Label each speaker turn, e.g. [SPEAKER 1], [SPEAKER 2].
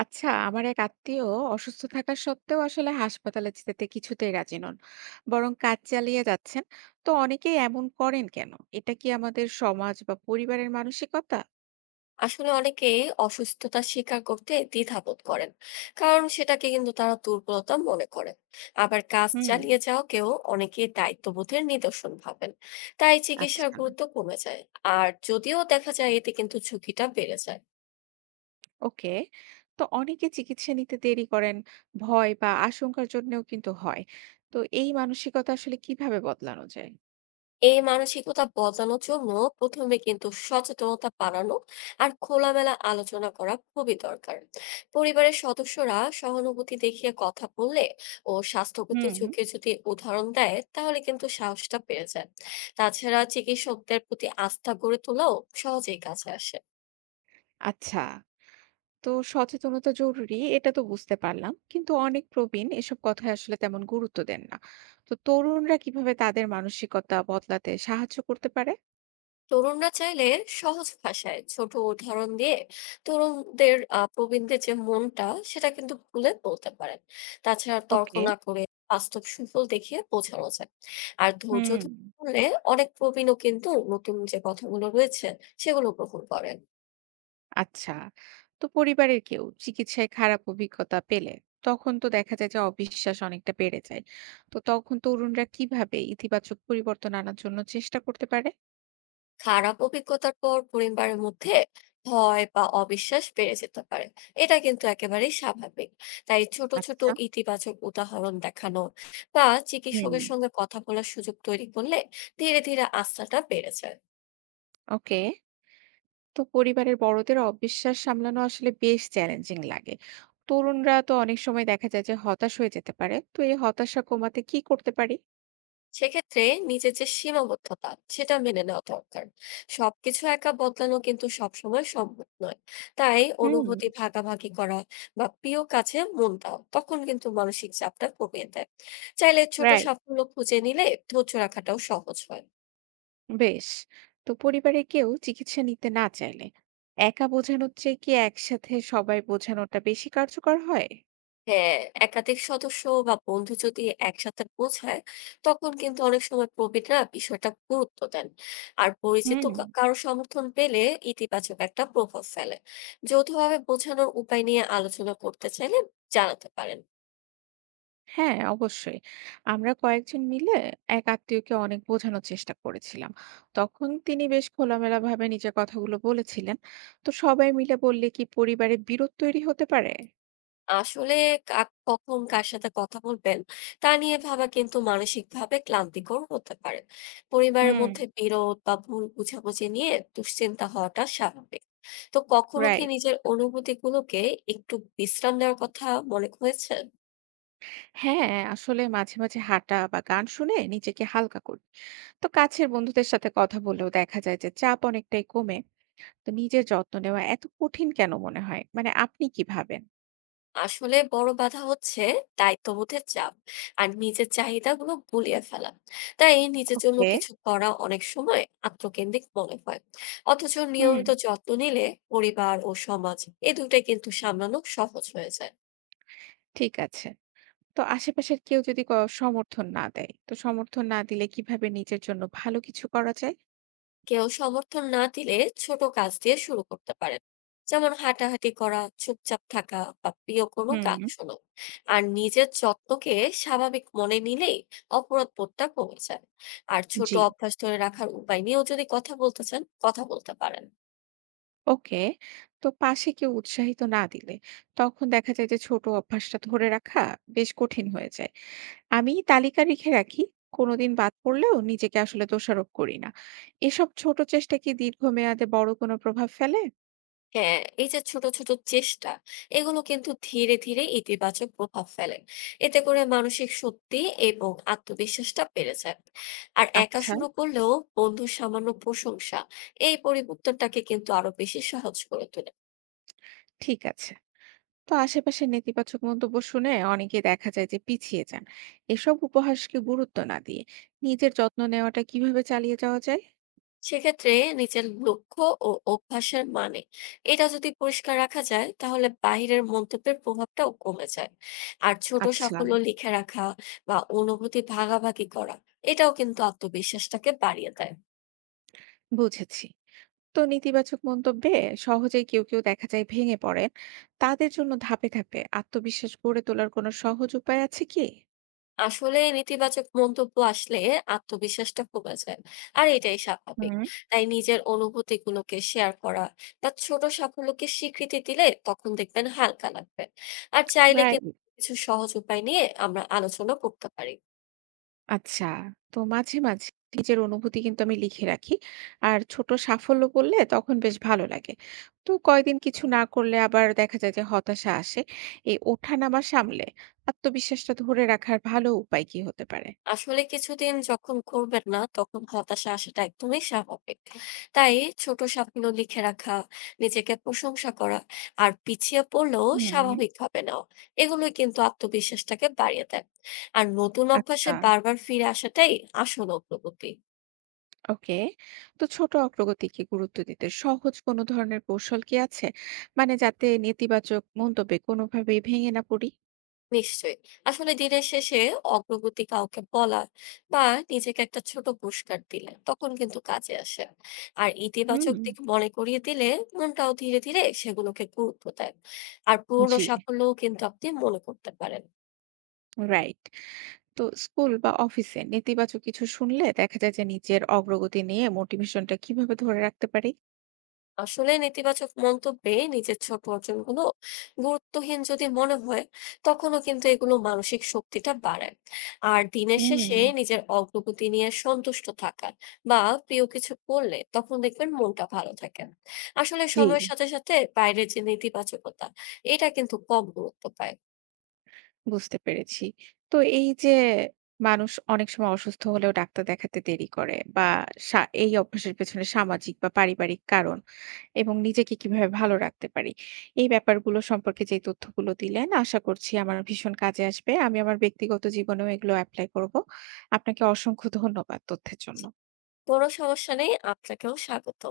[SPEAKER 1] আচ্ছা, আমার এক আত্মীয় অসুস্থ থাকা সত্ত্বেও আসলে হাসপাতালে যেতে কিছুতেই রাজি নন। বরং কাজ চালিয়ে যাচ্ছেন। তো অনেকেই এমন করেন কেন? এটা কি আমাদের সমাজ বা পরিবারের মানসিকতা?
[SPEAKER 2] আসলে অনেকে অসুস্থতা স্বীকার করতে দ্বিধা বোধ করেন, কারণ সেটাকে কিন্তু তারা দুর্বলতা মনে করেন। আবার কাজ
[SPEAKER 1] হুম।
[SPEAKER 2] চালিয়ে যাওয়াকেও অনেকে দায়িত্ববোধের নিদর্শন ভাবেন, তাই চিকিৎসার
[SPEAKER 1] আচ্ছা।
[SPEAKER 2] গুরুত্ব কমে যায়। আর যদিও দেখা যায় এতে কিন্তু ঝুঁকিটা বেড়ে যায়।
[SPEAKER 1] ওকে। তো অনেকে চিকিৎসা নিতে দেরি করেন, ভয় বা আশঙ্কার জন্যও কিন্তু হয়। তো এই মানসিকতা আসলে কিভাবে বদলানো যায়?
[SPEAKER 2] এই মানসিকতা বদলানোর জন্য প্রথমে কিন্তু সচেতনতা বাড়ানো আর খোলামেলা আলোচনা করা খুবই দরকার। পরিবারের সদস্যরা সহানুভূতি দেখিয়ে কথা বললে ও স্বাস্থ্যগত
[SPEAKER 1] হুম।
[SPEAKER 2] ঝুঁকি যদি উদাহরণ দেয়, তাহলে কিন্তু সাহসটা পেয়ে যায়। তাছাড়া চিকিৎসকদের প্রতি আস্থা গড়ে তোলাও সহজেই কাছে আসে।
[SPEAKER 1] আচ্ছা। তো সচেতনতা জরুরি, এটা তো বুঝতে পারলাম, কিন্তু অনেক প্রবীণ এসব কথায় আসলে তেমন গুরুত্ব দেন না। তো তরুণরা কিভাবে তাদের মানসিকতা বদলাতে সাহায্য করতে পারে?
[SPEAKER 2] তরুণরা চাইলে সহজ ভাষায় ছোট উদাহরণ দিয়ে তরুণদের প্রবীণদের যে মনটা, সেটা কিন্তু খুলে বলতে পারেন। তাছাড়া তর্ক
[SPEAKER 1] ওকে।
[SPEAKER 2] না করে বাস্তব সুফল দেখিয়ে বোঝানো যায়। আর ধৈর্য
[SPEAKER 1] হুম।
[SPEAKER 2] ধরে শুনলে অনেক প্রবীণও কিন্তু নতুন যে কথাগুলো রয়েছে সেগুলো গ্রহণ করেন।
[SPEAKER 1] আচ্ছা। তো পরিবারের কেউ চিকিৎসায় খারাপ অভিজ্ঞতা পেলে, তখন তো দেখা যায় যে অবিশ্বাস অনেকটা বেড়ে যায়। তো তখন তরুণরা কিভাবে ইতিবাচক পরিবর্তন আনার জন্য চেষ্টা করতে পারে?
[SPEAKER 2] খারাপ অভিজ্ঞতার পর পরিবারের মধ্যে ভয় বা অবিশ্বাস বেড়ে যেতে পারে, এটা কিন্তু একেবারেই স্বাভাবিক। তাই ছোট ছোট
[SPEAKER 1] আচ্ছা।
[SPEAKER 2] ইতিবাচক উদাহরণ দেখানো বা
[SPEAKER 1] হুম।
[SPEAKER 2] চিকিৎসকের সঙ্গে কথা বলার সুযোগ তৈরি করলে ধীরে ধীরে আস্থাটা বেড়ে যায়।
[SPEAKER 1] ওকে। তো পরিবারের বড়দের অবিশ্বাস সামলানো আসলে বেশ চ্যালেঞ্জিং লাগে। তরুণরা তো অনেক সময় দেখা যায় যে হতাশ হয়ে যেতে পারে। তো এই হতাশা কমাতে কি করতে পারি?
[SPEAKER 2] সেক্ষেত্রে নিজের যে সীমাবদ্ধতা, সেটা মেনে নেওয়া দরকার। সবকিছু একা বদলানো কিন্তু সবসময় সম্ভব নয়। তাই
[SPEAKER 1] হুম।
[SPEAKER 2] অনুভূতি ভাগাভাগি করা বা প্রিয় কাছে মন দাও তখন কিন্তু মানসিক চাপটা কমিয়ে দেয়। চাইলে ছোট
[SPEAKER 1] রাইট।
[SPEAKER 2] সাফল্য খুঁজে নিলে ধৈর্য রাখাটাও সহজ হয়।
[SPEAKER 1] বেশ। তো পরিবারে কেউ চিকিৎসা নিতে না চাইলে, একা বোঝানোর চেয়ে কি একসাথে সবাই বোঝানোটা বেশি কার্যকর হয়?
[SPEAKER 2] হ্যাঁ, একাধিক সদস্য বা বন্ধু যদি একসাথে বোঝায়, তখন কিন্তু অনেক সময় প্রবীণরা বিষয়টা গুরুত্ব দেন। আর পরিচিত
[SPEAKER 1] হুম।
[SPEAKER 2] কারো সমর্থন পেলে ইতিবাচক একটা প্রভাব ফেলে। যৌথভাবে বোঝানোর উপায় নিয়ে আলোচনা করতে চাইলে জানাতে পারেন।
[SPEAKER 1] হ্যাঁ, অবশ্যই। আমরা কয়েকজন মিলে এক আত্মীয়কে অনেক বোঝানোর চেষ্টা করেছিলাম। তখন তিনি বেশ খোলামেলাভাবে নিজের কথাগুলো বলেছিলেন। তো সবাই মিলে বললে কি পরিবারে বিরোধ তৈরি হতে পারে?
[SPEAKER 2] আসলে কখন কার সাথে কথা বলবেন তা নিয়ে ভাবা কিন্তু মানসিকভাবে ক্লান্তিকর হতে পারে। পরিবারের
[SPEAKER 1] হুম।
[SPEAKER 2] মধ্যে বিরোধ বা ভুল বোঝাবুঝি নিয়ে দুশ্চিন্তা হওয়াটা স্বাভাবিক। তো কখনো কি
[SPEAKER 1] রাইট।
[SPEAKER 2] নিজের অনুভূতি গুলোকে একটু বিশ্রাম দেওয়ার কথা মনে হয়েছে?
[SPEAKER 1] হ্যাঁ, আসলে মাঝে মাঝে হাঁটা বা গান শুনে নিজেকে হালকা করি। তো কাছের বন্ধুদের সাথে কথা বললেও দেখা যায় যে চাপ অনেকটাই কমে। তো নিজের যত্ন নেওয়া এত কঠিন কেন মনে হয়? মানে আপনি কি ভাবেন?
[SPEAKER 2] আসলে বড় বাধা হচ্ছে দায়িত্ববোধের চাপ আর নিজের চাহিদাগুলো গুলিয়ে ফেলা। তাই নিজের জন্য
[SPEAKER 1] ওকে।
[SPEAKER 2] কিছু করা অনেক সময় আত্মকেন্দ্রিক মনে হয়। অথচ
[SPEAKER 1] হুম।
[SPEAKER 2] নিয়মিত যত্ন নিলে পরিবার ও সমাজ, এই দুটাই কিন্তু সামলানো সহজ হয়ে যায়।
[SPEAKER 1] ঠিক আছে। তো আশেপাশের কেউ যদি সমর্থন না দেয়, তো সমর্থন না দিলে কিভাবে নিজের জন্য ভালো কিছু করা যায়?
[SPEAKER 2] কেউ সমর্থন না দিলে ছোট কাজ দিয়ে শুরু করতে পারেন, যেমন হাঁটাহাঁটি করা, চুপচাপ থাকা বা প্রিয় কোনো
[SPEAKER 1] হুম।
[SPEAKER 2] গান শোনো। আর নিজের যত্নকে স্বাভাবিক মনে নিলেই অপরাধ বোধটা কমে যায়। আর ছোট
[SPEAKER 1] জি।
[SPEAKER 2] অভ্যাস ধরে রাখার উপায় নিয়েও যদি কথা বলতে চান, কথা বলতে পারেন।
[SPEAKER 1] ওকে। তো পাশে কেউ উৎসাহিত না দিলে তখন দেখা যায় যে ছোট অভ্যাসটা ধরে রাখা বেশ কঠিন হয়ে যায়। আমি তালিকা রেখে রাখি। কোনোদিন বাদ পড়লেও নিজেকে আসলে দোষারোপ করি না। এসব ছোট চেষ্টা কি দীর্ঘমেয়াদে বড় কোনো প্রভাব ফেলে?
[SPEAKER 2] হ্যাঁ, এই যে ছোট ছোট চেষ্টা, এগুলো কিন্তু ধীরে ধীরে ইতিবাচক প্রভাব ফেলে। এতে করে মানসিক শক্তি এবং আত্মবিশ্বাসটা বেড়ে যায়। আর একা
[SPEAKER 1] আচ্ছা।
[SPEAKER 2] শুরু করলেও বন্ধুর সামান্য প্রশংসা এই পরিবর্তনটাকে কিন্তু আরো বেশি সহজ করে তোলে।
[SPEAKER 1] ঠিক আছে। তো আশেপাশের নেতিবাচক মন্তব্য শুনে অনেকে দেখা যায় যে পিছিয়ে যান। এসব উপহাসকে গুরুত্ব না দিয়ে নিজের যত্ন নেওয়াটা কিভাবে চালিয়ে যাওয়া যায়?
[SPEAKER 2] সেক্ষেত্রে নিজের লক্ষ্য ও অভ্যাসের মানে, এটা যদি পরিষ্কার রাখা যায় তাহলে বাইরের মন্তব্যের প্রভাবটাও কমে যায়। আর ছোট
[SPEAKER 1] আচ্ছা।
[SPEAKER 2] সাফল্য লিখে রাখা বা অনুভূতি ভাগাভাগি করা, এটাও কিন্তু আত্মবিশ্বাসটাকে বাড়িয়ে দেয়।
[SPEAKER 1] বুঝেছি। তো নেতিবাচক মন্তব্যে সহজেই কেউ কেউ দেখা যায় ভেঙে পড়েন। তাদের জন্য ধাপে ধাপে আত্মবিশ্বাস গড়ে তোলার কোনো সহজ উপায় আছে কি?
[SPEAKER 2] আসলে নেতিবাচক মন্তব্য আসলে আত্মবিশ্বাসটা কমে যায়, আর এটাই স্বাভাবিক।
[SPEAKER 1] হুম।
[SPEAKER 2] তাই নিজের অনুভূতি গুলোকে শেয়ার করা বা ছোট সাফল্যকে স্বীকৃতি দিলে তখন দেখবেন হালকা লাগবে। আর চাইলে
[SPEAKER 1] রাইট।
[SPEAKER 2] কিন্তু কিছু সহজ উপায় নিয়ে আমরা আলোচনা করতে পারি।
[SPEAKER 1] আচ্ছা। তো মাঝে মাঝে নিজের অনুভূতি কিন্তু আমি লিখে রাখি। আর ছোট সাফল্য বললে তখন বেশ ভালো লাগে। তো কয়েকদিন কিছু না করলে আবার দেখা যায় যে হতাশা আসে। এই ওঠানামা সামলে আত্মবিশ্বাসটা ধরে রাখার ভালো উপায় কি হতে পারে?
[SPEAKER 2] আসলে কিছুদিন যখন করবেন না তখন হতাশা আসাটা একদমই স্বাভাবিক। তাই ছোট সাফল্য লিখে রাখা, নিজেকে প্রশংসা করা আর পিছিয়ে পড়লেও
[SPEAKER 1] হুম।
[SPEAKER 2] স্বাভাবিকভাবে নেওয়া, এগুলোই কিন্তু আত্মবিশ্বাসটাকে বাড়িয়ে দেয়। আর নতুন অভ্যাসে
[SPEAKER 1] আচ্ছা,
[SPEAKER 2] বারবার ফিরে আসাটাই আসল অগ্রগতি।
[SPEAKER 1] ওকে। তো ছোট অগ্রগতিকে গুরুত্ব দিতে সহজ কোনো ধরনের কৌশল কি আছে? মানে যাতে নেতিবাচক মন্তব্যে কোনোভাবেই ভেঙে না পড়ি?
[SPEAKER 2] নিশ্চয়ই। আসলে দিনের শেষে অগ্রগতি কাউকে বলা বা নিজেকে একটা ছোট পুরস্কার দিলে তখন কিন্তু কাজে আসে। আর
[SPEAKER 1] হুম,
[SPEAKER 2] ইতিবাচক দিক মনে করিয়ে দিলে মনটাও ধীরে ধীরে সেগুলোকে গুরুত্ব দেয়। আর পুরনো
[SPEAKER 1] জি।
[SPEAKER 2] সাফল্যও কিন্তু আপনি মনে করতে পারেন।
[SPEAKER 1] রাইট। তো স্কুল বা অফিসে নেতিবাচক কিছু শুনলে দেখা যায় যে নিজের অগ্রগতি নিয়ে মোটিভেশনটা কিভাবে ধরে রাখতে পারি?
[SPEAKER 2] আসলে নেতিবাচক মন্তব্যে নিজের ছোট অর্জনগুলো গুরুত্বহীন যদি মনে হয়, তখনও কিন্তু এগুলো মানসিক শক্তিটা বাড়ায়। আর দিনের শেষে
[SPEAKER 1] হুম।
[SPEAKER 2] নিজের অগ্রগতি নিয়ে সন্তুষ্ট থাকা বা প্রিয় কিছু করলে তখন দেখবেন মনটা ভালো থাকে। আসলে
[SPEAKER 1] জি।
[SPEAKER 2] সময়ের সাথে সাথে বাইরের যে নেতিবাচকতা, এটা কিন্তু কম গুরুত্ব পায়।
[SPEAKER 1] বুঝতে পেরেছি। তো এই যে মানুষ অনেক সময় অসুস্থ হলেও ডাক্তার দেখাতে দেরি করে, বা এই অভ্যাসের পেছনে সামাজিক বা পারিবারিক কারণ, এবং নিজেকে কিভাবে ভালো রাখতে পারি, এই ব্যাপারগুলো সম্পর্কে যে তথ্যগুলো দিলেন, আশা করছি আমার ভীষণ কাজে আসবে। আমি আমার ব্যক্তিগত জীবনেও এগুলো অ্যাপ্লাই করব। আপনাকে অসংখ্য ধন্যবাদ তথ্যের জন্য।
[SPEAKER 2] জি, কোনো সমস্যা নেই, আপনাকেও স্বাগত।